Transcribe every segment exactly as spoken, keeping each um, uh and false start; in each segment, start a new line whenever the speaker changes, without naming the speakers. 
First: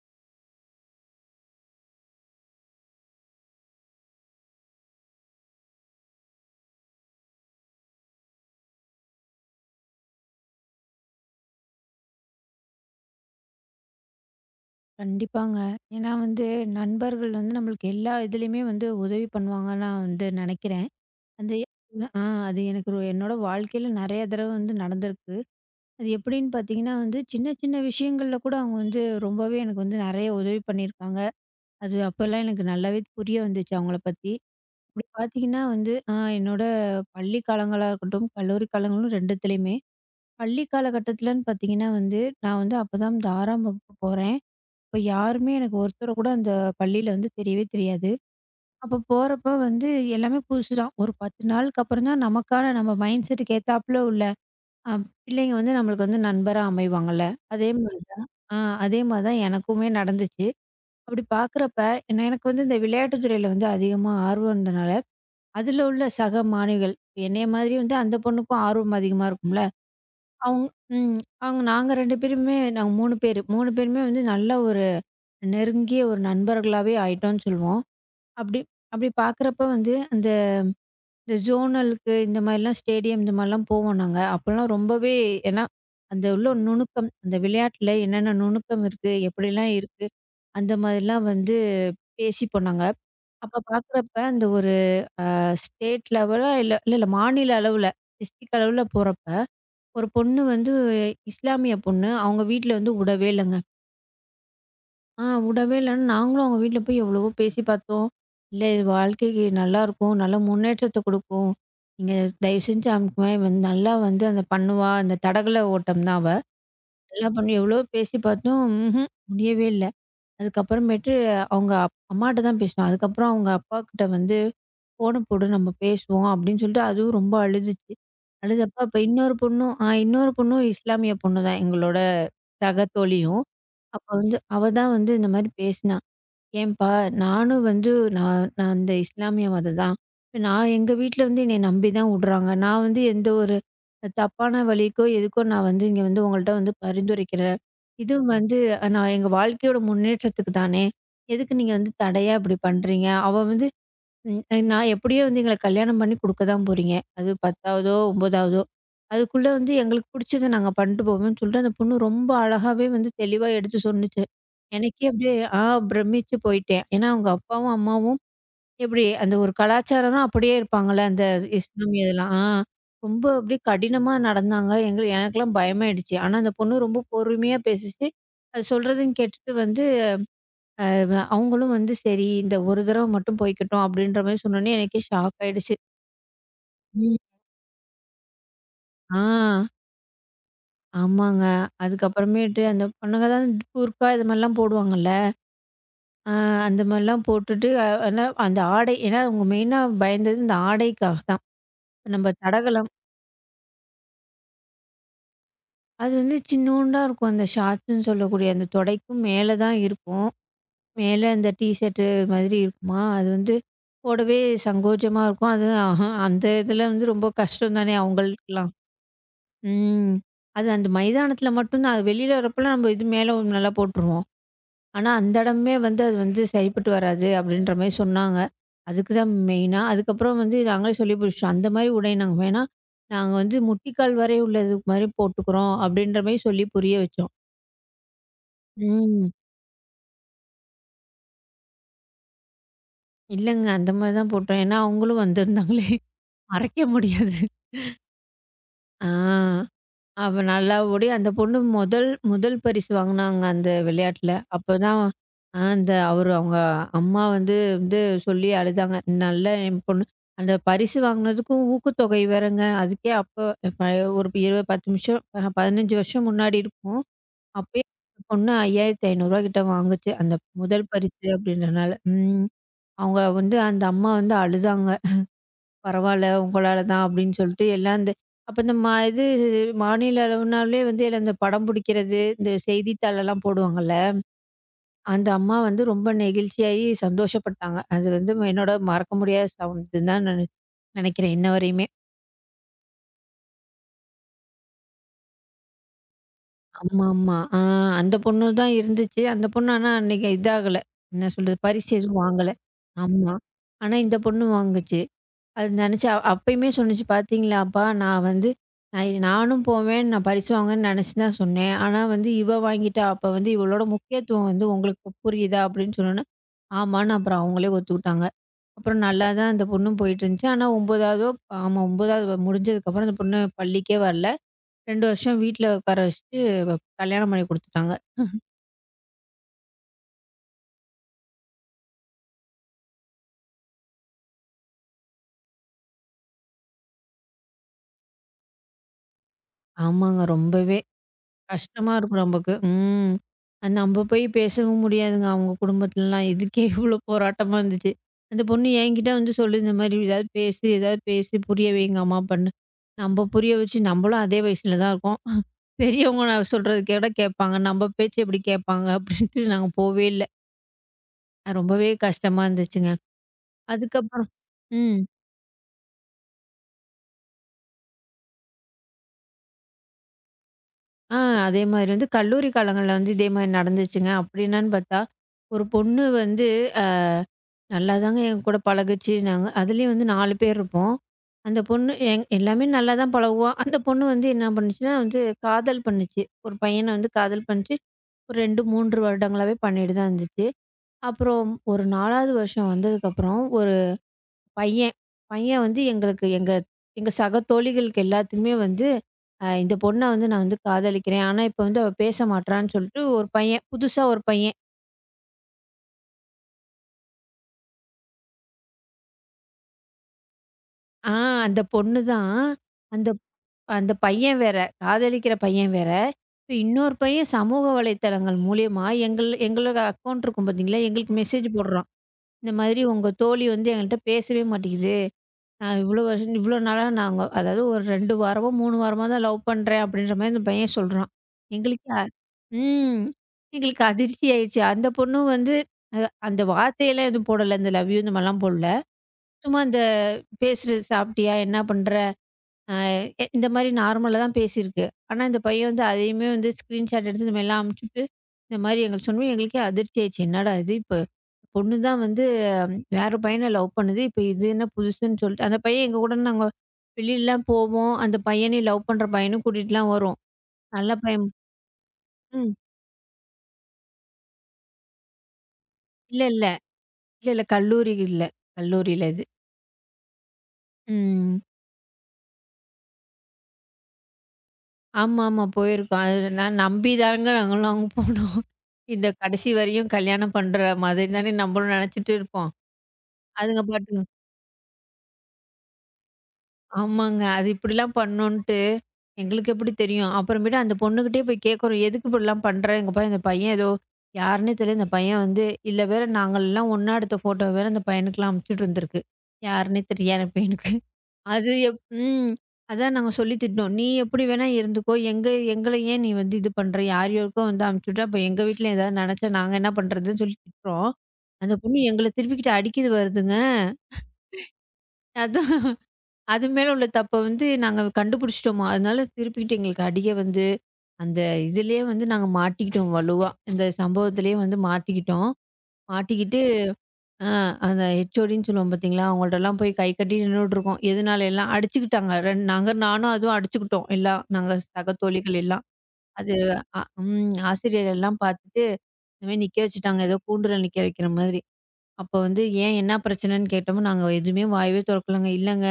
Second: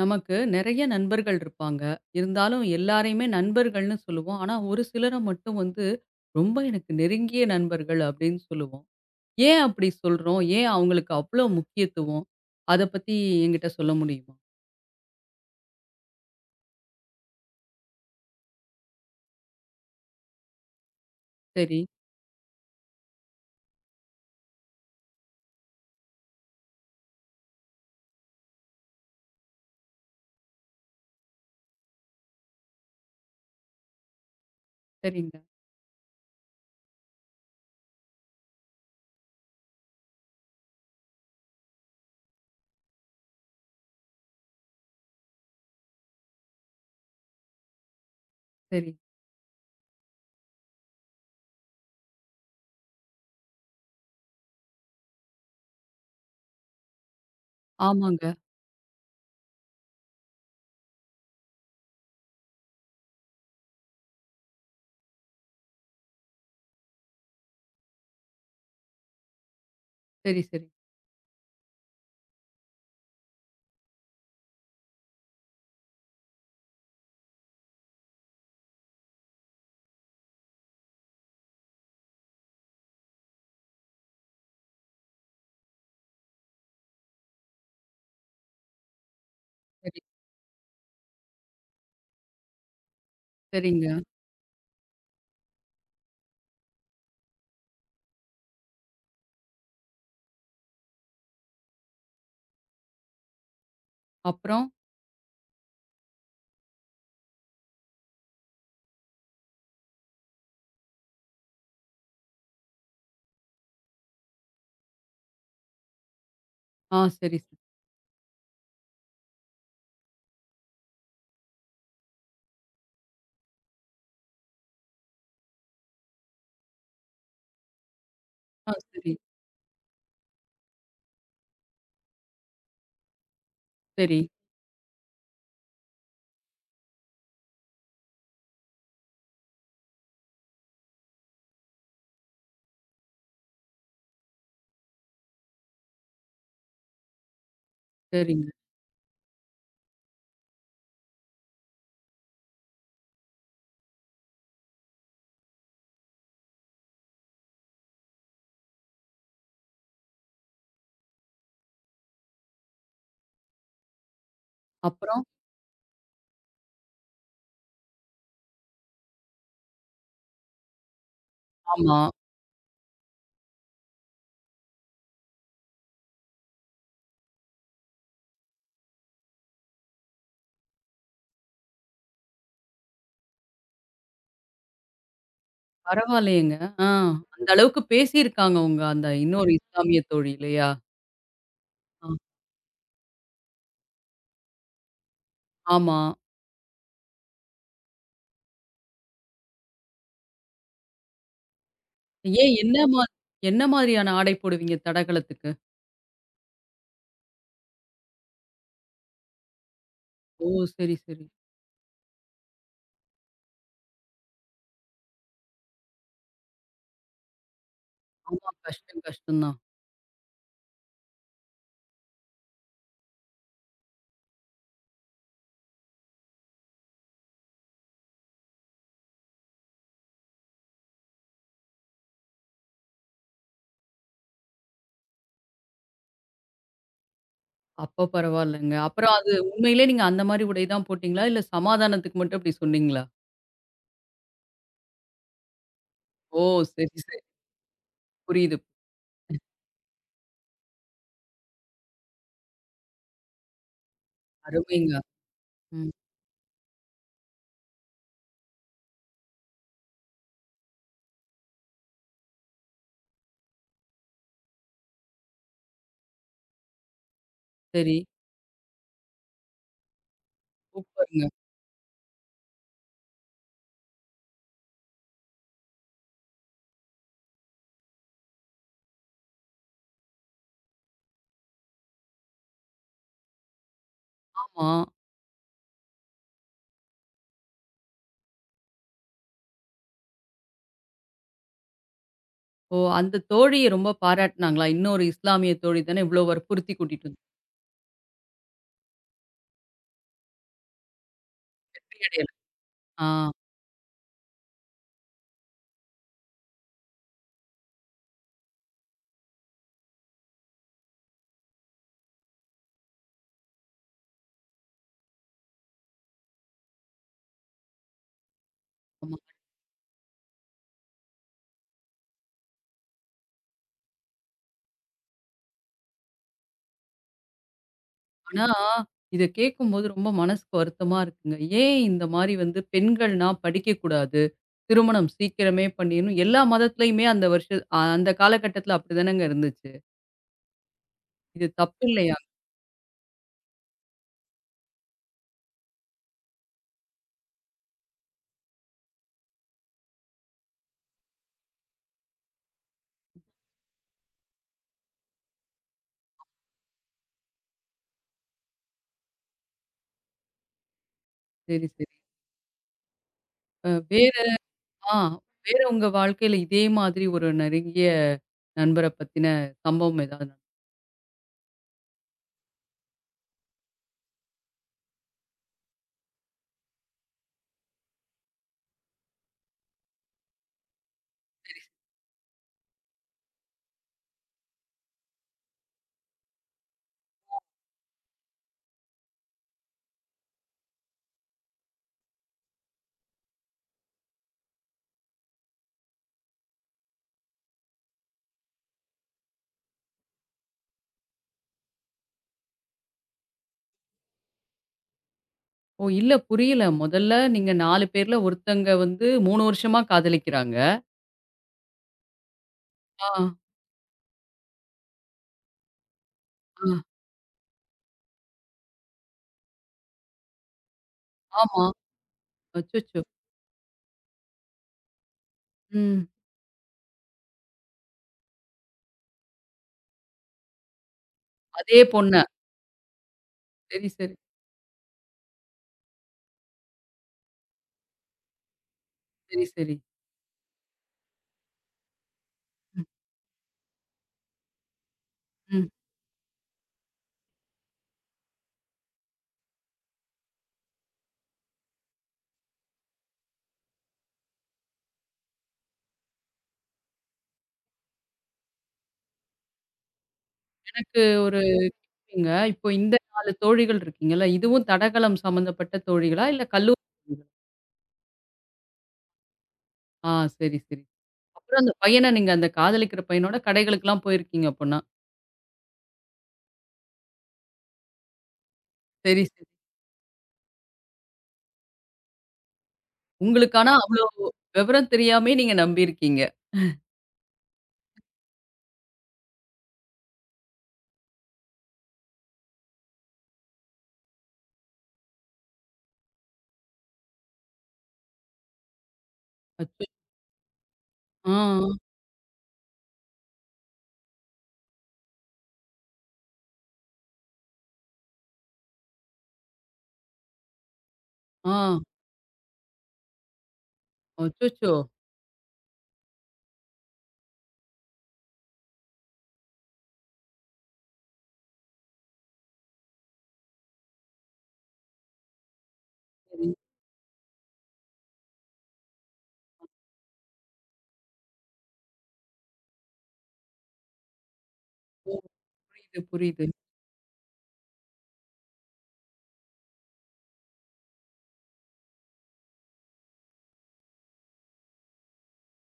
நமக்கு நிறைய நண்பர்கள் இருப்பாங்க. இருந்தாலும் எல்லாரையுமே நண்பர்கள்னு சொல்லுவோம். ஆனா, ஒரு சிலர மட்டும் வந்து ரொம்ப எனக்கு நெருங்கிய நண்பர்கள் அப்படின்னு சொல்லுவோம். ஏன் அப்படி சொல்றோம்? ஏன் அவங்களுக்கு அவ்ளோ முக்கியத்துவம்? அத பத்தி என்கிட்ட சொல்ல முடியுமா?
கண்டிப்பாங்க. ஏன்னா வந்து நண்பர்கள் வந்து நம்மளுக்கு எல்லா இதுலயுமே வந்து உதவி பண்ணுவாங்கன்னு நான் வந்து நினைக்கிறேன். அந்த
சரி,
ஆ அது எனக்கு ஒரு என்னோட வாழ்க்கையில நெறைய தடவ வந்து நடந்திருக்கு. அது எப்படின்னு பார்த்தீங்கன்னா வந்து, சின்ன சின்ன விஷயங்கள்ல கூட அவங்க வந்து ரொம்பவே எனக்கு வந்து நெறைய உதவி பண்ணியிருக்காங்க. அது அப்பலாம் எனக்கு நல்லாவே புரிய வந்துச்சு அவங்கள பத்தி. அப்படி
சரிங்க.
பார்த்தீங்கன்னா வந்து ஆ என்னோட பள்ளி காலங்களா இருக்கட்டும், கல்லூரி காலங்களும் 2த்துலயுமே. பள்ளி காலகட்டத்துலன்னு பார்த்தீங்கன்னா வந்து, நான் வந்து அப்பதான் வந்து ஆறாம் வகுப்பு போறேன். அப்ப யாருமே எனக்கு ஒருத்தர கூட அந்த பள்ளியில வந்து தெரியவே தெரியாது.
சரி.
அப்ப போறப்ப வந்து எல்லாமே புதுசு தான். ஒரு பத்து நாளுக்கு அப்புறம் தான் நமக்கான நம்ம மைண்ட் செட்டுக்கு ஏத்தாப்புல உள்ள அ பிள்ளைங்க வந்து நம்மளுக்கு வந்து நண்பரா அமைவாங்கல்ல. அதே மாரி தான்.
ஆமாங்க.
ஆ அதே மாரி தான் எனக்குமே நடந்துச்சு. அப்படி பார்க்குறப்ப என்ன எனக்கு வந்து இந்த விளையாட்டு துறையில வந்து அதிகமா ஆர்வம் இருந்தனால, அதில உள்ள சக மாணவிகள் இப்ப என்னைய மாதிரி வந்து அந்த பொண்ணுக்கும் ஆர்வம் அதிகமா இருக்கும்ல.
சரி,
அவுங்
சரி,
ம். அவங்க நாங்க ரெண்டு பேருமே நாங்க மூணு பேரு. மூணு பேருமே வந்து நல்ல ஒரு நெருங்கிய ஒரு நண்பர்களாவே ஆயிட்டோம்ன்னு சொல்லுவோம். அப்படி அப்படி பார்க்குறப்ப வந்து, அந்த இந்த ஜோனலுக்கு இந்த மாரிலாம் ஸ்டேடியம் இந்த மாரிலாம் போவோம் நாங்க. அப்போலாம் ரொம்பவே ஏன்னா, அந்த உள்ள நுணுக்கம், அந்த விளையாட்டுல என்னென்ன நுணுக்கம் இருக்கு, எப்படிலாம்
சரி,
இருக்கு, அந்த மாதிரிலாம் வந்து பேசிப்போம் நாங்க. அப்ப
சரிங்க.
பார்க்குறப்ப அந்த ஒரு ஸ்டேட் லெவலா இல்ல இல்ல இல்ல மாநில அளவுல, டிஸ்ட்ரிக்ட் அளவுல போறப்ப, ஒரு பொண்ணு வந்து இஸ்லாமிய பொண்ணு. அவங்க வீட்ல வந்து விடவே இல்லங்க.
அப்புறம்?
ஆ விடவே இல்லைன்னு நாங்களும் அவங்க வீட்டில் போய் எவ்வளவோ பேசி பார்த்தோம். இல்ல இது வாழ்க்கைக்கு நல்லாருக்கும். நல்ல முன்னேற்றத்த குடுக்கும். நீங்க தயவு செஞ்சு அவளுக்கு மே வந்து நல்லா வந்து அந்த பண்ணுவா. அந்த தடகள ஓட்டம் தான் அவ.
ஆ,
நல்லா
சரி, சரி.
பண்ணும் எவ்வளவோ பேசி பார்த்தோம். ம்ஹ்ம். முடியவே இல்ல. அதுக்கப்புறமேட்டு அவங்க அப் அம்மாட்ட தான் பேசினோம். அதுக்கப்புறம் அவங்க அப்பாக்கிட்ட வந்து ஃபோன போடு நம்ம பேசுவோம் அப்படின்னு சொல்லிட்டு அதுவும் ரொம்ப அழுதுச்சு.
ஆ,
அழுதப்ப அப்ப
சரி,
இன்னொரு பொண்ணும் ஆ இன்னொரு பொண்ணும் இஸ்லாமிய பொண்ணு தான் எங்களோட சக தோழியும். அப்ப
சரி,
வந்து அவ தான் வந்து இந்த மாரி பேசினா. ஏன்பா, நானும் வந்து நான் நான் அந்த இஸ்லாமிய மதம் தான். இப்ப நான் எங்க வீட்ல வந்து என்னைய நம்பி தான் உடுறாங்க. நான் வந்து எந்த ஒரு தப்பான வழிக்கோ, எதுக்கோ நான் வந்து இங்க வந்து உங்கள்ட்ட வந்து பரிந்துரைக்கிறேன். இதுவும்
சரிங்க.
வந்து அஹ், நான் எங்க வாழ்க்கையோட முன்னேற்றத்துக்கு தானே! எதுக்கு நீங்க வந்து தடையா இப்படி பண்றீங்க? அவ வந்து ம். நான் எப்படியோ வந்து எங்கள கல்யாணம் பண்ணி குடுக்க தான் போறீங்க. அது பத்தாவதோ, ஒன்பதாவதோ அதுக்குள்ள வந்து எங்களுக்கு பிடிச்சத நாங்க பண்ணிட்டு போவோம்ன்னு சொல்லிட்டு, அந்த பொண்ணு ரொம்ப அழகாவே வந்து தெளிவா எடுத்து சொன்னுச்சு. எனக்கே
அப்புறம்?
அப்படியே ஆ பிரமிச்சு போயிட்டேன். ஏன்னா, அவங்க அப்பாவும், அம்மாவும் எப்படி அந்த ஒரு கலாச்சாரம்னா அப்படியே இருப்பாங்கல்ல. அந்த
ஆமா.
இஸ்லாமிய இதெல்லாம். ஆ ரொம்ப அப்படியே கடினமா நடந்தாங்க. எங்க எனக்கெல்லாம் பயமாயிடுச்சு. ஆனா, அந்த பொண்ணு ரொம்ப பொறுமையா பேசிச்சு. அது சொல்றதையும் கேட்டுட்டு வந்து அவன் அவங்களும் வந்து சரி, இந்த ஒரு தடவ மட்டும் போய்க்கட்டும் அப்படின்ற மாரி சொன்னோனே எனக்கே ஷாக் ஆயிடுச்சு.
பரவாயில்லையேங்க. ஆ,
ம்.
அந்த அளவுக்கு பேசியிருக்காங்க உங்க அந்த
ஆ,
இன்னொரு இஸ்லாமிய தோழி இல்லையா?
ஆமாங்க.
ஆ.
அதுக்கப்புறமேட்டு அந்த பொண்ணுங்க தான் கூர்க்கா இது மாரிலாம் போடுவாங்கல்ல.
ஆமா.
ஆ அந்த மாரிலாம் போட்டுட்டு அ ஆனா அந்த ஆடை ஏன்னா அவங்க மெயினா பயந்தது இந்த ஆடைக்காக தான். நம்ம
ஏன் என்ன
தடகளம்
மா என்ன மாதிரியான ஆடை போடுவீங்க தடகளத்துக்கு?
அது வந்து சின்னூண்டா இருக்கும். அந்த ஷார்ட்ஸ்ன்னு சொல்லக்கூடிய அந்த தொடைக்கும் மேல தான் இருக்கும்.
ஓ! சரி, சரி.
மேல இந்த டீ ஷர்ட்டு மாதிரி இருக்குமா, அது வந்து போடவே சங்கோஜமா இருக்கும். அது அஹ அந்த இதில வந்து ரொம்ப கஷ்டம் தானே
ஆமா.
அவங்களுக்கெல்லாம்.
கஷ்டம், கஷ்டம் தான்.
ம். அது அந்த மைதானத்துல மட்டும் தான். அது வெளியில வரப்பலாம் நம்ம இது மேல ஒண்ணு நல்லா போட்டுருவோம். ஆனா, அந்த இடமே வந்து அது வந்து சரிப்பட்டு வராது அப்படின்ற மாரி சொன்னாங்க. அதுக்கு தான் மெயினா. அதுக்கப்புறம் வந்து நாங்களே சொல்லி புடிச்சிட்டோம். அந்த மாரி உடை நாங்க வேணா, நாங்க வந்து முட்டிக்கால் வரை உள்ளது மாரி போட்டுக்கிறோம் அப்படின்ற மாரி சொல்லி புரிய வச்சோம்.
அப்ப பரவாயில்லங்க. அப்புறம்
ம்.
அது உண்மையிலே நீங்க அந்த மாரி உடை தான் போட்டீங்களா? இல்ல சமாதானத்துக்கு மட்டும் அப்படி சொன்னீங்களா?
இல்லங்க அந்த மாரி தான் போட்டோம். ஏன்னா, அவங்களும் வந்திருந்தாங்களே
ஓ!
மறைக்க
சரி, சரி.
முடியாது.
புரியுது.
ஆ. அவ நல்லா ஓடி அந்த பொண்ணு முதல் முதல் பரிசு வாங்குனாங்க அந்த விளையாட்டுல.
அருமைங்க.
அப்பதான் அ
ம்.
அந்த அவரு அவங்க அம்மா வந்து வந்து சொல்லி அழுதாங்க. நல்ல என் பொண்ணு அந்த பரிசு வாங்குனதுக்கும் ஊக்கத்தொகை வேறங்க. அதுக்கே அப்ப ப ஒரு இருபது பத்து நிமிஷம் அ பதினைஞ்சு வருஷம் முன்னாடி இருக்கும். அப்பயே
சரி.
அந்த பொண்ணு ரூ. ஐயாயிரத்து ஐநூறு கிட்ட வாங்குச்சு. அந்த முதல் பரிசு
சூப்பருங்க.
அப்படின்றனால. ம். அவங்க வந்து அந்த அம்மா வந்து அழுதாங்க. பரவால்ல. உங்களால தான் அப்படின்னு சொல்லிட்டு எல்லாம் இந்த அப்ப இந்த ம இது மாநில அளவுனாலே வந்து எல்லாம் இந்த படம் பிடிக்கிறது, இந்த செய்தித்தாளெல்லாம் போடுவாங்கல்ல.
ஆமா.
அந்த அம்மா வந்து ரொம்ப நெகிழ்ச்சியாகி சந்தோஷப்பட்டாங்க. அது வந்து என்னோட மறக்க முடியாத சம்பவம் தான் நான் நெனைக்கிறேன் இன்ன வரையுமே.
ஓ! அந்த தோழிய ரொம்ப பாராட்டுனாங்களா? இன்னொரு இஸ்லாமிய தோழி தானே இவ்ளோ வற்புறுத்தி கூட்டிட்டு வந்து
ஆமாமா. ஆ அந்த பொண்ணு தான் இருந்துச்சு. அந்த பொண்ணு ஆனா அன்னைக்கு இதாகல. என்ன சொல்றது? பரிசு
வெற்றி
எதுவும்
அடையல.
வாங்கல.
ஆ.
ஆமா. ஆனா இந்த பொண்ணு வாங்குச்சு. அது நினச்சு அப்பயுமே சொன்னுச்சு பார்த்தீங்களாப்பா, நான் வந்து நான் நானும் போவேன், நான் பரிசு வாங்குவேன்னு நினச்சு தான் சொன்னேன். ஆனா வந்து இவ வாங்கிட்டா, அப்ப வந்து இவளோட முக்கியத்துவம் வந்து உங்களுக்கு புரியுதா? அப்படின்னு சொன்னோன்னே, ஆமான்னு அப்புறம் அவங்களே ஒத்துக்கிட்டாங்க. அப்புறம்
ஆமா.
நல்லா தான் அந்த பொண்ணும் போயிட்டுருந்துச்சு. ஆனா ஒன்பதாவதோ ஆமா ஒன்பதாவது முடிஞ்சதுக்கப்புறம் அந்த பொண்ணு பள்ளிக்கே வரல. ரெண்டு வருஷம் வீட்ல உட்கார வச்சுட்டு கல்யாணம் பண்ணி குடுத்துட்டாங்க.
ஆனா, இத கேட்கும்போது ரொம்ப மனசுக்கு வருத்தமா இருக்குங்க. ஏன் இந்த மாரி வந்து பெண்கள்னா படிக்கக்கூடாது, திருமணம் சீக்கிரமே பண்ணிரணும். எல்லா மதத்திலயுமே அந்த வருஷ அ அந்த காலகட்டத்தில அப்படிதானங்க இருந்துச்சு.
ஆமாங்க ரொம்பவே
இது தப்பு
கஷ்டமா
இல்லையா?
இருக்கும் நமக்கு. ம். அது நம்ம போய் பேசவும் முடியாதுங்க. அவங்க குடும்பத்துலலாம். இதுக்கே இவ்ளோ போராட்டமா இருந்துச்சு. அந்த பொண்ணு என்கிட்ட வந்து சொல்லுது, இந்த மாரி ஏதாவது பேசு, ஏதாவது பேசி புரிய வைங்க அம்மா அப்பான்னு. நம்ம புரிய வச்சு நம்மளும் அதே வயசுல தான் இருக்கோம். பெரியவங்க நான் சொல்றது கூட கேட்பாங்க. நம்ம பேச்சு எப்படி கேட்பாங்க அப்படின்ட்டு நாங்க போவே இல்ல.
சரி, சரி.
ரொம்பவே கஷ்டமா இருந்துச்சுங்க.
அ வேற
அதுக்கப்புறம்
ஆ
ம்.
வேற உங்க வாழ்க்கையில இதே மாதிரி ஒரு நெருங்கிய நண்பர பத்தின சம்பவம் ஏதாவது நட
ஆ அதே மாதிரி வந்து கல்லூரி காலங்கள்ல வந்து இதே மாரி நடந்துச்சுங்க. அப்படி என்னன்னு பார்த்தா, ஒரு பொண்ணு வந்து நல்லாதாங்க எங்க கூட பழகுச்சு. நாங்க அதுலயும் வந்து நாலு பேர் இருப்போம். அந்த பொண்ணு எங் எல்லாமே நல்லா தான் பழகுவோம். அந்த பொண்ணு வந்து என்ன பண்ணுச்சுன்னா, வந்து காதல் பண்ணுச்சு. ஒரு பையன வந்து காதல் பண்ணுச்சு. ஒரு ரெண்டு, மூணு வருடங்களாவே பண்ணிட்டு தான் இருந்துச்சு. அப்புறம் ஒரு நாலாவது வருஷம் வந்ததுக்கப்புறம் ஒரு பையன், பையன் வந்து எங்களுக்கு எங்க எங்க சக தோழிகளுக்கு எல்லாத்துக்குமே வந்து, அ இந்த பொண்ண வந்து நான் வந்து காதலிக்கிறேன். ஆனா இப்ப வந்து அவ பேச மாட்றான்னு சொல்லிட்டு ஒரு பையன், புதுசா ஒரு பையன்.
ஓ! இல்ல புரியல. முதல்ல நீங்க நாலு பேர்ல ஒருத்தங்க வந்து மூணு வருஷமா காதலிக்கிறாங்க.
ஆ அந்த பொண்ணு தான்
ஆ,
அந்த அந்த பையன் வேற. காதலிக்கிற பையன் வேற. இப்ப
ஆ,
இன்னொரு பையன் சமூக வலைத்தளங்கள் மூலியமா எங்கள் எங்களோட அக்கவுண்ட் இருக்கும் பார்த்தீங்களா? எங்களுக்கு மெசேஜ்
ஆமா.
போடுறான். இந்த மாதிரி
அச்சச்சோ!
உங்க தோழி வந்து எங்கள்ட்ட பேசவே மாட்டேங்குது. நான் இவ்வளோ
ம்.
வருஷம் இவ்வளோ நாளா நாங்க அதாவது ஒரு ரெண்டு வாரமோ, மூணு வாரமா தான் லவ் பண்றேன் அப்படின்ற மாரி அந்த பையன் சொல்றான்.
அதே
எங்களுக்கு அ
பொண்ண.
ம். எங்களுக்கு
சரி, சரி,
அதிர்ச்சி ஆயிடுச்சு. அந்த பொண்ணும் வந்து அ அந்த வார்த்தையெல்லாம் எதுவும் போடல. இந்த லவ் யூ இந்த மாரிலாம் போடல.
சரி,
சும்மா
சரி.
இந்த பேசுறது சாப்பிட்டியா? என்ன பண்ற? அ
ம்,
எ இந்த மாரி நார்மலா தான் பேசியிருக்கு. ஆனா, இந்த
ம்.
பையன் வந்து அதையுமே வந்து ஸ்க்ரீன்ஷாட் எடுத்து இந்த மாரிலாம் அனுப்பிச்சுட்டு, இந்த மாரி எங்களுக்கு சொன்னோனே எங்களுக்கே அதிர்ச்சி ஆயிடுச்சு. என்னடா இது இப்ப பொண்ணு தான் வந்து ஹம், வேற பையன லவ் பண்ணுது. இப்ப இது என்ன புதுசுன்னு சொல்லிட்டு அந்த பையன் எங்க கூட நாங்க வெளிலலாம் போவோம். அந்த பையனையும் லவ் பண்ற பையனும் கூட்டிட்டுலாம் வரும். நல்ல
எனக்கு
பையன்
ஒரு இங்க
ம்.
இப்போ இந்த நாலு தோழிகள் இருக்கீங்கல்ல, இதுவும் தடகளம் சம்மந்தப்பட்ட
இல்ல,
தோழிகளா? இல்ல
இல்ல.
கல்லூரி தோழிகளா?
இல்ல, இல்ல. கல்லூரி இல்ல. கல்லூரியில இது.
ஆ, சரி, சரி.
ம்.
அப்புறம் அந்த பையன நீங்க அந்த காதலிக்கிற பையனோட கடைகளுக்கெல்லாம் போயிருக்கீங்க அப்பன்னா.
ஆமாமா. போயிருக்கோம். அது நான் நம்பிதாங்க நாங்கலாம் போனோம். இந்த
சரி, சரி.
கடைசி வரையும் கல்யாணம் பண்ற மாதிரி தானே நம்மளும் நெனச்சுட்டு இருப்போம்.
உங்களுக்கு
அதுங்க
ஆனா
பாட்டுக்கு
அவ்ளோ விவரம் தெரியாமயே நீங்க நம்பியிருக்கீங்க.
ஆமாங்க. அது இப்படிலாம் பண்ணுன்ட்டு எங்களுக்கு எப்படி தெரியும்? அப்புறமேட்டு அந்த பொண்ணுகிட்டயே போய் கேட்குறோம். எதுக்கு இப்படிலாம் பண்ற? இங்க பாரு இந்த பையன் ஏதோ யாருன்னே தெரியல. இந்த பையன் வந்து இல்ல வேற நாங்கலாம் ஒண்ணா எடுத்த ஃபோட்டோ வேற அந்த பையனுக்குலாம் அனுப்பிச்சுட்டு இருந்திருக்கு. யாருன்னே
அச்சோ!
தெரியாத பையனுக்கு.
ஆ,
அது எப் ம். அதான் நாங்க சொல்லி திட்டினோம். "நீ எப்படி வேணா இருந்துக்கோ. எங்க எங்கள ஏன் நீ வந்து இது பண்ற? யார் யாருக்கோ வந்து அனுப்பிச்சு விட்ட, அப்ப எங்க வீட்ல ஏதாவது நெனச்சா நாங்க என்ன பண்றதுன்னு" சொல்லி திட்டுறோம். அந்த
ஆ.
பொண்ணு எங்கள திருப்பிக்கிட்டு அடிக்கிது வருதுங்க.
அச்சச்சோ!
அதான் அது மேல உள்ள தப்ப வந்து நாங்க கண்டுபிடிச்சிட்டோமா, அதனால திருப்பிக்கிட்டு எங்களுக்கு அடிக்க வந்து, அந்த இதுலயே வந்து நாங்க மாட்டிக்கிட்டோம் வலுவா. இந்த சம்பவத்திலயே வந்து மாட்டிக்கிட்டோம். மாட்டிக்கிட்டு
சரி.
ஆ அந்த ஹெச்ஓடின்னு சொல்லுவோம் பார்த்தீங்களா, அவங்கள்ட்டலாம் போய் கை கட்டி நின்னுட்டுருக்கோம். எதுனால எல்லாம் அடிச்சுக்கிட்டாங்க. ரெண் நாங்க நானும் அதுவும் அடிச்சுக்கிட்டோம். எல்லாம் நாங்க சக
ஓ,
தோழிகள் எல்லாம்.
புரியுது,
அது
புரியுது.
அ ம் ஆசிரியர் எல்லாம் பார்த்துட்டு, இந்த மாரி நிக்க வச்சுட்டாங்க. ஏதோ கூண்டுல நிக்க வைக்கிற மாதிரி. அப்ப வந்து ஏன் என்ன பிரச்சனைன்னு கேட்டோம். நாங்க எதுவுமே வாயவே தொறக்கலங்க. இல்லங்க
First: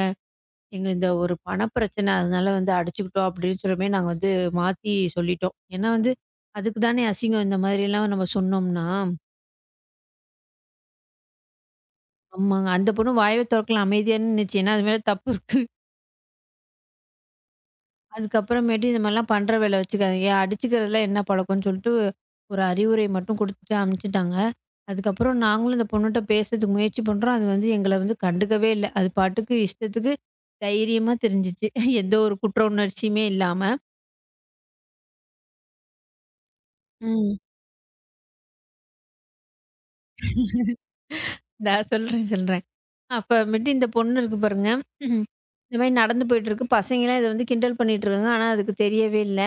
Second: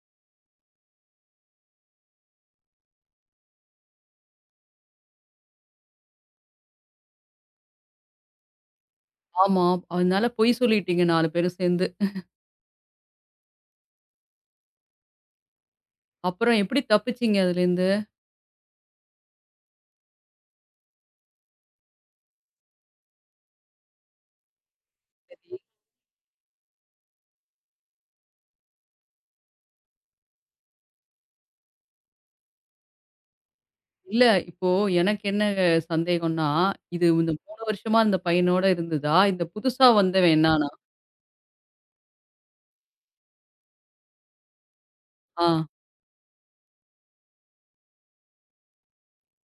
எங்க இந்த ஒரு பண பிரச்சனை அதனால வந்து அடிச்சுக்கிட்டோம் அப்படின்னு சொல்லுமே நாங்க வந்து மாத்தி சொல்லிட்டோம். ஏன்னா வந்து அதுக்கு தானே அசிங்கம் இந்த மாதிரிலாம் நம்ம சொன்னோம்னா.
ஆமா. அதனால பொய் சொல்லிட்டீங்க நாலு பேரும் சேர்ந்து.
ஆமாங்க. அந்த பொண்ணு வாயவே தொறக்கல அமைதியா நின்னுச்சு. ஏன்னா அது மேல தப்பு இருக்கு.
அப்புறம் எப்படி தப்பிச்சீங்க அதுலேருந்து?
அதுக்கப்புறமேட்டு இந்த மாதிரிலாம் பண்ற வேலை வச்சுக்காதீங்க. அடிச்சுக்கிறதுல என்ன பழக்கம்ன்னு சொல்லிட்டு, ஒரு அறிவுரை மட்டும் குடுத்துட்டு அனுப்பிச்சுட்டாங்க. அதுக்கப்புறம் நாங்களும் இந்த பொண்ணுட்ட பேசுறதுக்கு முயற்சி பண்றோம். அது வந்து எங்கள வந்து கண்டுக்கவே இல்ல. அது பாட்டுக்கு இஷ்டத்துக்கு தைரியமா திரிஞ்சுச்சு. எந்த ஒரு குற்ற உணர்ச்சியுமே இல்லாம.
இல்ல. இப்போ எனக்கு என்ன சந்தேகம்ன்னா, இது இந்த
ம்.
மூணு வருஷமா இந்த பையனோட இருந்ததா? இந்த புதுசா வந்தவன் என்னானா?
நான் சொல்றேன், சொல்றேன். அப்பமேட்டு இந்த பொண்ணு இருக்கு பாருங்க. ம்,
ஆ,
இந்த மாரி நடந்து போயிட்டுருக்கு. பசங்கலாம் இத வந்து கிண்டல் பண்ணிட்டு இருக்காங்க. ஆனா அதுக்கு தெரியவே இல்ல.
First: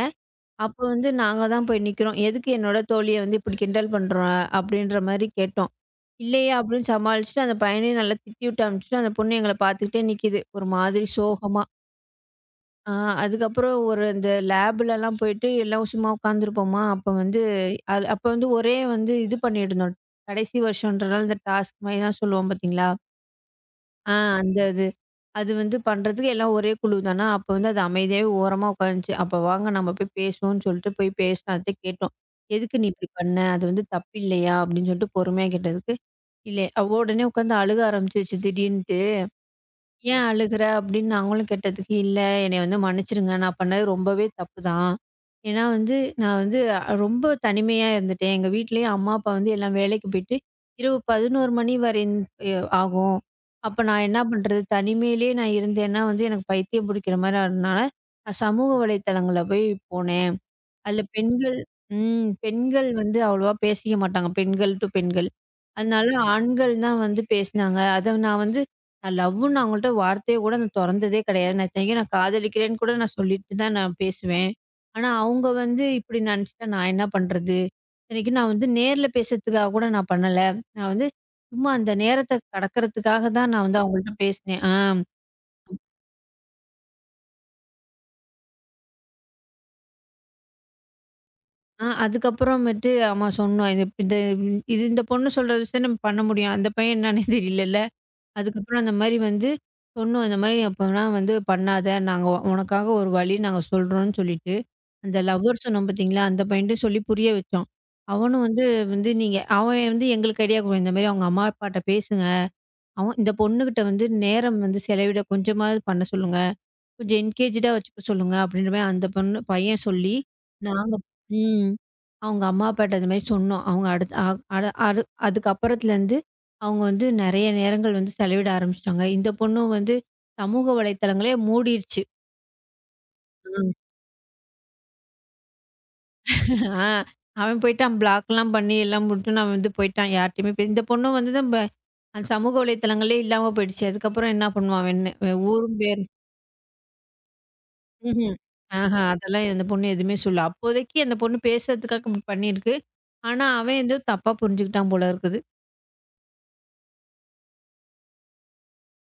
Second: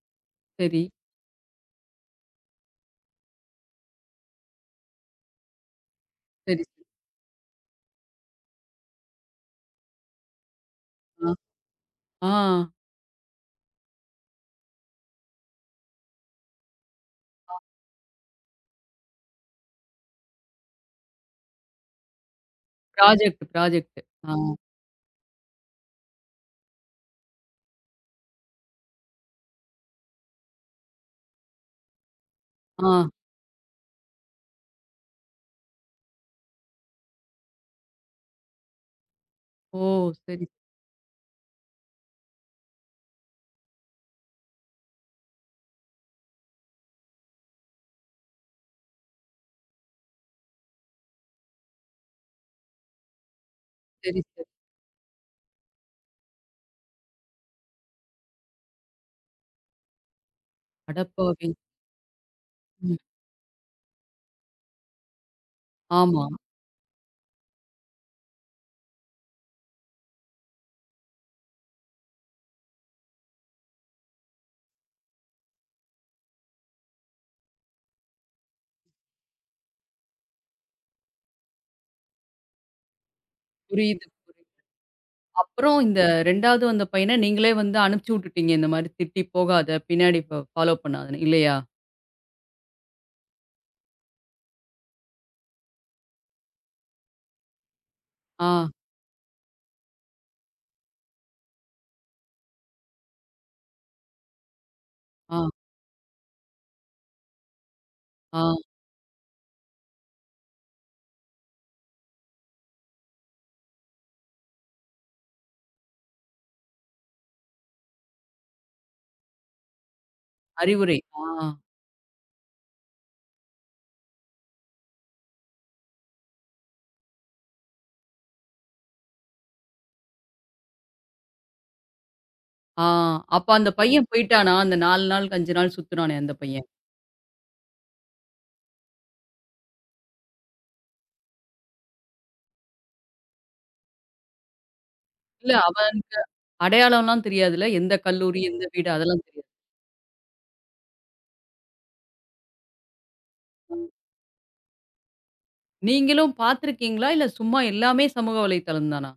அப்போ
சரி,
வந்து நாங்க தான் போய் நிக்கிறோம். "எதுக்கு என்னோட தோழிய வந்து இப்படி கிண்டல் பண்ற?" அப்படின்ற மாரி கேட்டோம். இல்லையே
சரி, சரி.
அப்படின்னு சமாளிச்சுட்டு, அந்த பையனையும் நல்லா திட்டி விட்டு அனுப்பிச்சுட்டு, அந்த பொண்ணு எங்கள பார்த்துக்கிட்டே நிக்குது. ஒரு மாதிரி
ஆ,
சோகமா.
ஆ,
ஆ அதுக்கப்புறம் ஒரு இந்த லேப்லலாம் போயிட்டு எல்லாம் சும்மா உட்காந்துருப்போமா, அப்ப வந்து அது அப்ப வந்து ஒரே வந்து இது பண்ணிட்டுருந்தோம். கடைசி வருஷம்ன்றனால இந்த டாஸ்க் மாரிலாம் சொல்லுவோம் பார்த்தீங்களா?
Project, project.
ஆ
ஆ,
அந்த இது. அது வந்து பண்றதுக்கு எல்லாம் ஒரே குழு தானா, அப்ப வந்து அது அமைதியாவே ஓரமா உட்காந்துச்சு. அப்ப வாங்க நம்ம போய் பேசுவோம்ன்னு சொல்லிட்டு போய் பேசினோம். அதுட்ட கேட்டோம். "எதுக்கு நீ
ஆ.
இப்படி பண்ண? அது வந்து தப்பு இல்லையா?" அப்படின்னு சொல்லிட்டு பொறுமையா கேட்டதுக்கு, இல்ல. அவ உடனே உட்காந்து அழுக ஆரம்பிச்சுருச்சு திடீர்னுட்டு.
ஓ!
"ஏன்
சரி,
அழுகுற?" அப்படின்னு நாங்களும் கேட்டதுக்கு, "இல்ல என்னைய வந்து மன்னிச்சுருங்க. நான் பண்ணது ரொம்பவே தப்பு தான். ஏன்னா வந்து நான் வந்து அ- ரொம்ப தனிமையா இருந்துட்டேன். எங்க வீட்லயும் அம்மா, அப்பா வந்து எல்லாம் வேலைக்கு போயிட்டு இரவு பதினொரு மணி வரையும் எ ஆகும். அப்ப நான் என்ன
சரி, சரி.
பண்றது? தனிமையிலேயே நான் இருந்தேன்னா வந்து எனக்கு பைத்தியம் பிடிக்கிற மாரி ஆனனால, நான் சமூக வலைத்தளங்கள்ல போய் போனேன். அதுல
அடப்பாவி!
பெண்கள் ம் பெண்கள்
ம்.
வந்து அவ்வளவா பேசிக்க மாட்டாங்க. பெண்கள் டூ பெண்கள்." அதனால
ஆமா.
ஆண்கள் தான் வந்து பேசினாங்க. அத நான் வந்து நான் லவ்வுன்னு நான் அவங்கள்ட்ட வார்த்தைய கூட நான் தொறந்ததே கிடையாது. நான் இத்தனைக்கும் நான் காதலிக்கிறேன்னு கூட நான் சொல்லிட்டு தான் நான் பேசுவேன். ஆனா, அவங்க வந்து இப்படி நினச்சுட்டா நான் என்ன பண்றது? இத்தனைக்கு நான் வந்து நேர்ல பேசுறதுக்காக கூட நான் பண்ணல. நான் வந்து சும்மா அந்த நேரத்த கடக்கறதுக்காக தான் நான் வந்து
புரியுது,
அவங்கள்ட்ட
புரியுது.
பேசினேன். ஆ,
அப்புறம் இந்த ரெண்டாவது வந்த பையன நீங்களே வந்து அனுப்பிச்சு விட்டுட்டீங்க. இந்த மாரி திட்டி போகாத, பின்னாடி ப ஃபாலோ பண்ணாதன்னு. இல்லையா?
ஆ அதுக்கப்புறமேட்டு ஆமா சொன்னோம். இது இந்த இது இந்த பொண்ணு சொல்ற விஷயம் நம்ம பண்ண முடியும். அந்த பையன் என்னன்னே தெரியலல்ல.
ஆ,
அதுக்கப்புறம் அந்த மாரி வந்து சொன்னோம். இந்த மாரி அப்பலாம் வந்து பண்ணாத! நாங்க உனக்காக ஒரு வழி நாங்க சொல்றோம்ன்னு சொல்லிட்டு, அந்த
ஆ,
லவ்வர் சொன்னோம் பார்த்தீங்களா? அந்த பையன்ட்ட சொல்லி புரிய வச்சோம். அவனும் வந்து
ஆ.
வந்து நீங்க அவன் வந்து எங்களுக்கு ஐடியா குடுத்தான். இந்த மாரி அவங்க அம்மா, அப்பாட்ட பேசுங்க. அவன் இந்த பொண்ணுகிட்ட வந்து நேரம் வந்து செலவிட கொஞ்சமாவது பண்ண சொல்லுங்க. கொஞ்சம் என்கேஜ்டா வச்சுக்க சொல்லுங்க அப்படின்ற மாரி அந்த பொண்ணு பையன் சொல்லி, நாங்க
அறிவுரை. ஆ,
ம். அவங்க அம்மா, அப்பாட்ட இந்த மாரி சொன்னோம். அவங்க அடுத் அ அட அடு அதுக்கப்புறத்துலருந்து அவங்க வந்து நெறைய நேரங்கள் வந்து செலவிட ஆரம்பிச்சுட்டாங்க. இந்த பொண்ணும் வந்து சமூக வலைத்தளங்களே மூடிருச்சு.
ஆ. அப்ப அந்த
ம்.
பையன் போய்ட்டானா? அந்த நாலு நாள், அஞ்சு நாள் சுத்துனானே அந்த பையன்.
ஆ அவன் போய்ட்டான் பிளாக்லாம் பண்ணி எல்லாம் விட்டுன்னு அவன் வந்து போய்ட்டான். யார்ட்டயுமே பே இந்த பொண்ணும் வந்து தான் ப அந்த சமூக வலைத்தளங்களே இல்லாம போயிடுச்சு. அதுக்கப்புறம் என்ன பண்ணுவான் அவன் என்ன
இல்ல
ஊரும் பேரும்
அவனுக்கு அடையாளம்லாம் தெரியாதுல்ல. எந்த
ம்ஹ்ம்.
கல்லூரி, எந்த வீடு
ஆஹா,
அதெல்லாம் தெரியாது.
அதெல்லாம் அந்த பொண்ணு எதுவுமே சொல்லல. அப்போதைக்கு அந்த பொண்ணு பேசுறதுக்காக அப்படி பண்ணியிருக்கு. ஆனா, அவன் ஏதோ தப்பா புரிஞ்சுக்கிட்டான் போல இருக்குது.
நீங்களும் பார்த்திருக்கீங்களா? இல்ல சும்மா எல்லாமே சமூக வலைத்தளம் தானா?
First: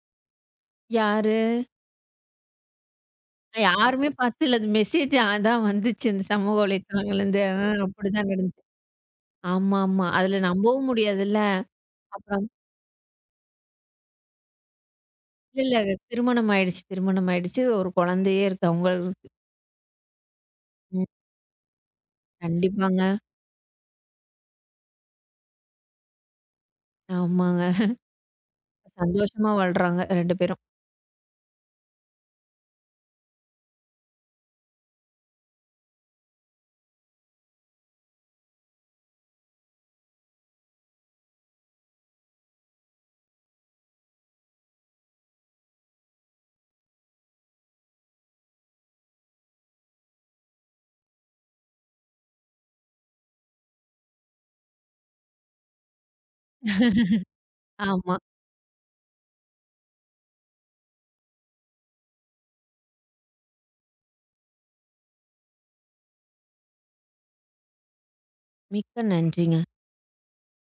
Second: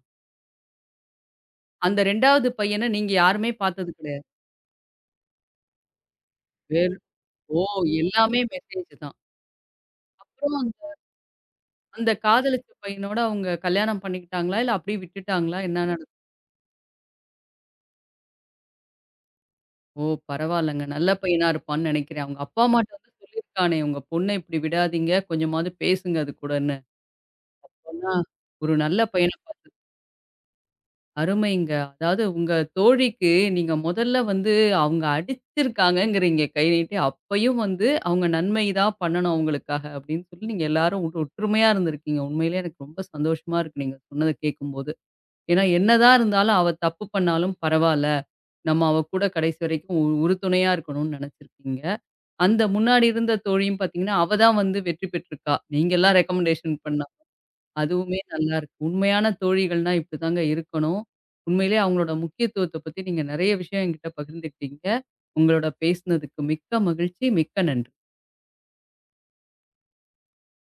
யாரு?
அந்த இரண்டாவது பையன நீங்க யாருமே பார்த்தது
யாருமே
கிடையாது.
பாத்து இல்ல. அது மெசேஜ் அதான் வந்துச்சு இந்த சமூக
வேறு
வலைத்தளங்கள்லேருந்து.
ஓ!
ஆ அப்படிதான்
எல்லாமே
நடந்துச்சு.
மெசேஜ் தான்.
ஆமாமா. அதுல
அப்புறம் அந்த
நம்பவும் முடியாதுல்ல.
அந்த
அப்புறம்?
காதலிச்ச பையனோட அவங்க கல்யாணம் பண்ணிக்கிட்டாங்களா? இல்ல அப்படியே விட்டுட்டாங்களா?
இல்ல,
என்ன
இல்ல.
நடந்தது?
திருமணம் ஆயிடுச்சு திருமணம் ஆயிடுச்சு. ஒரு குழந்தையே இருக்கு அவங்களுக்கு.
ஓ! பரவால்லங்க.
ம்.
நல்ல பையனா இருப்பான்னு நெனைக்கிறேன். அவங்க அப்பா அம்மாட்ட வந்து
கண்டிப்பாங்க.
சொல்லியிருக்கானே, "உங்க பொண்ண இப்படி விடாதீங்க. கொஞ்சமாவது பேசுங்க அது கூடன்னு."
ஆமாங்க.
சொன்னா, ஒரு நல்ல பையன
சந்தோஷமா வாழ்றாங்க ரெண்டு பேரும்.
அருமைங்க. அதாவது உங்க தோழிக்கு நீங்க முதல்ல வந்து அவங்க அடிச்சிருக்காங்கங்கிறீங்க கை நீட்டி. அப்பயும் வந்து அவங்க நன்மை தான் பண்ணணும் அவங்களுக்காக அப்படின்னு சொல்லி நீங்க எல்லாரும் ஒ ஒற்றுமையா இருந்திருக்கீங்க. உண்மையிலேயே எனக்கு ரொம்ப சந்தோஷமா இருக்கு நீங்க சொன்னத கேட்கும்போது. ஏன்னா என்னதான் இருந்தாலும் அவ தப்பு பண்ணாலும் பரவால்ல. நம்ம அவ கூட கடைசி வரைக்கும் உ உறுதுணையா இருக்கணும்னு நினைச்சிருக்கீங்க. அந்த முன்னாடி இருந்த தோழியும் பார்த்தீங்கன்னா, அவ தான் வந்து வெற்றி பெற்றிருக்கா. நீங்கலாம் ரெக்கமெண்டேஷன் பண்ண
ஆமா.
அதுவுமே நல்லாருக்கு. உண்மையான தோழிகள்னா இப்படிதாங்க இருக்கணும். உண்மையிலே அவங்களோட முக்கியத்துவத்த பத்தி நீங்க நெறைய விஷயம் என்கிட்ட பகிர்ந்துக்கிட்டீங்க. உங்களோட பேசினதுக்கு மிக்க மகிழ்ச்சி. மிக்க நன்றி.
மிக்க நன்றிங்க.